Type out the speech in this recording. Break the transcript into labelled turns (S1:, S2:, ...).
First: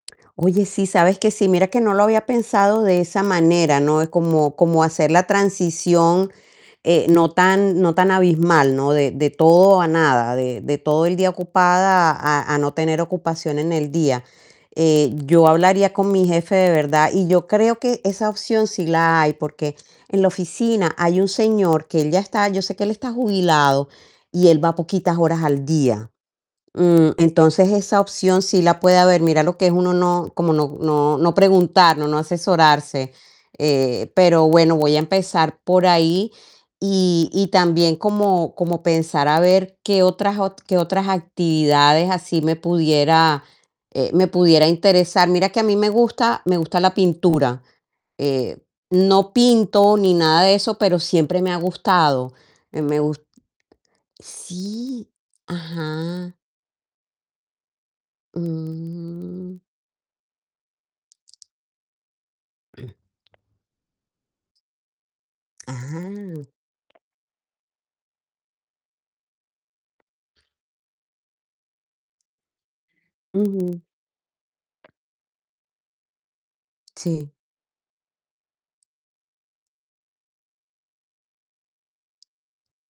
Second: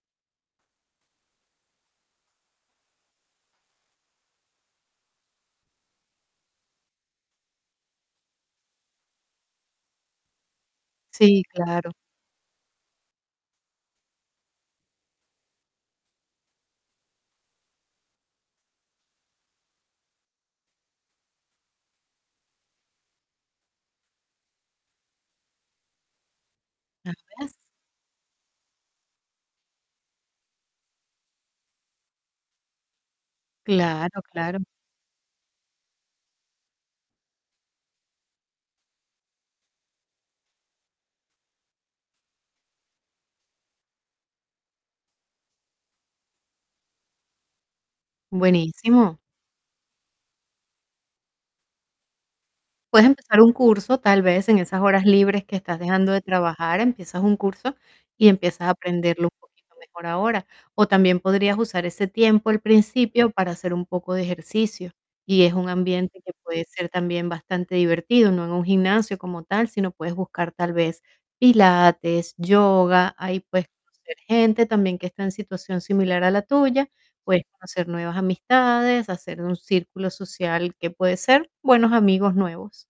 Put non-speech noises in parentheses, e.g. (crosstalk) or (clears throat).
S1: Oye, sí, sabes que sí, mira que no lo había pensado de esa manera, ¿no? Como como hacer la transición, eh, no tan no tan abismal, ¿no? De de todo a nada, de de todo el día
S2: Sí, claro.
S1: ocupada a a no tener ocupación en el día, eh, yo hablaría con mi jefe, de verdad, y yo creo que esa opción sí la hay, porque en la oficina hay un señor que él ya está yo sé que él está jubilado, y él va poquitas horas al día, mm,
S2: Gracias.
S1: entonces esa opción sí la puede haber. Mira lo que es uno no como no no no preguntar, no no asesorarse, eh,
S2: Claro,
S1: pero
S2: claro.
S1: bueno, voy a empezar por ahí, y y también como como pensar a ver, qué otras ot qué otras actividades así me pudiera, eh, me pudiera interesar. Mira que a mí me gusta me gusta la pintura. eh,
S2: Buenísimo.
S1: no pinto ni nada de eso, pero siempre me ha gustado, eh, me
S2: Puedes
S1: gust
S2: empezar un curso, tal vez, en esas horas
S1: Sí,
S2: libres que estás dejando de
S1: ajá.
S2: trabajar, empiezas un curso y empiezas a aprenderlo un
S1: Mm.
S2: poquito mejor ahora. O también podrías usar ese tiempo al principio
S1: (clears throat)
S2: para hacer un poco de ejercicio, y es un ambiente que que
S1: Ajá.
S2: puede ser también bastante divertido, no en un gimnasio como tal, sino puedes buscar tal vez pilates, yoga. Ahí puedes
S1: Ujú.
S2: conocer gente también que está en situación similar a la tuya,
S1: Sí.
S2: puedes conocer nuevas amistades, hacer un círculo social que puede ser, buenos amigos nuevos.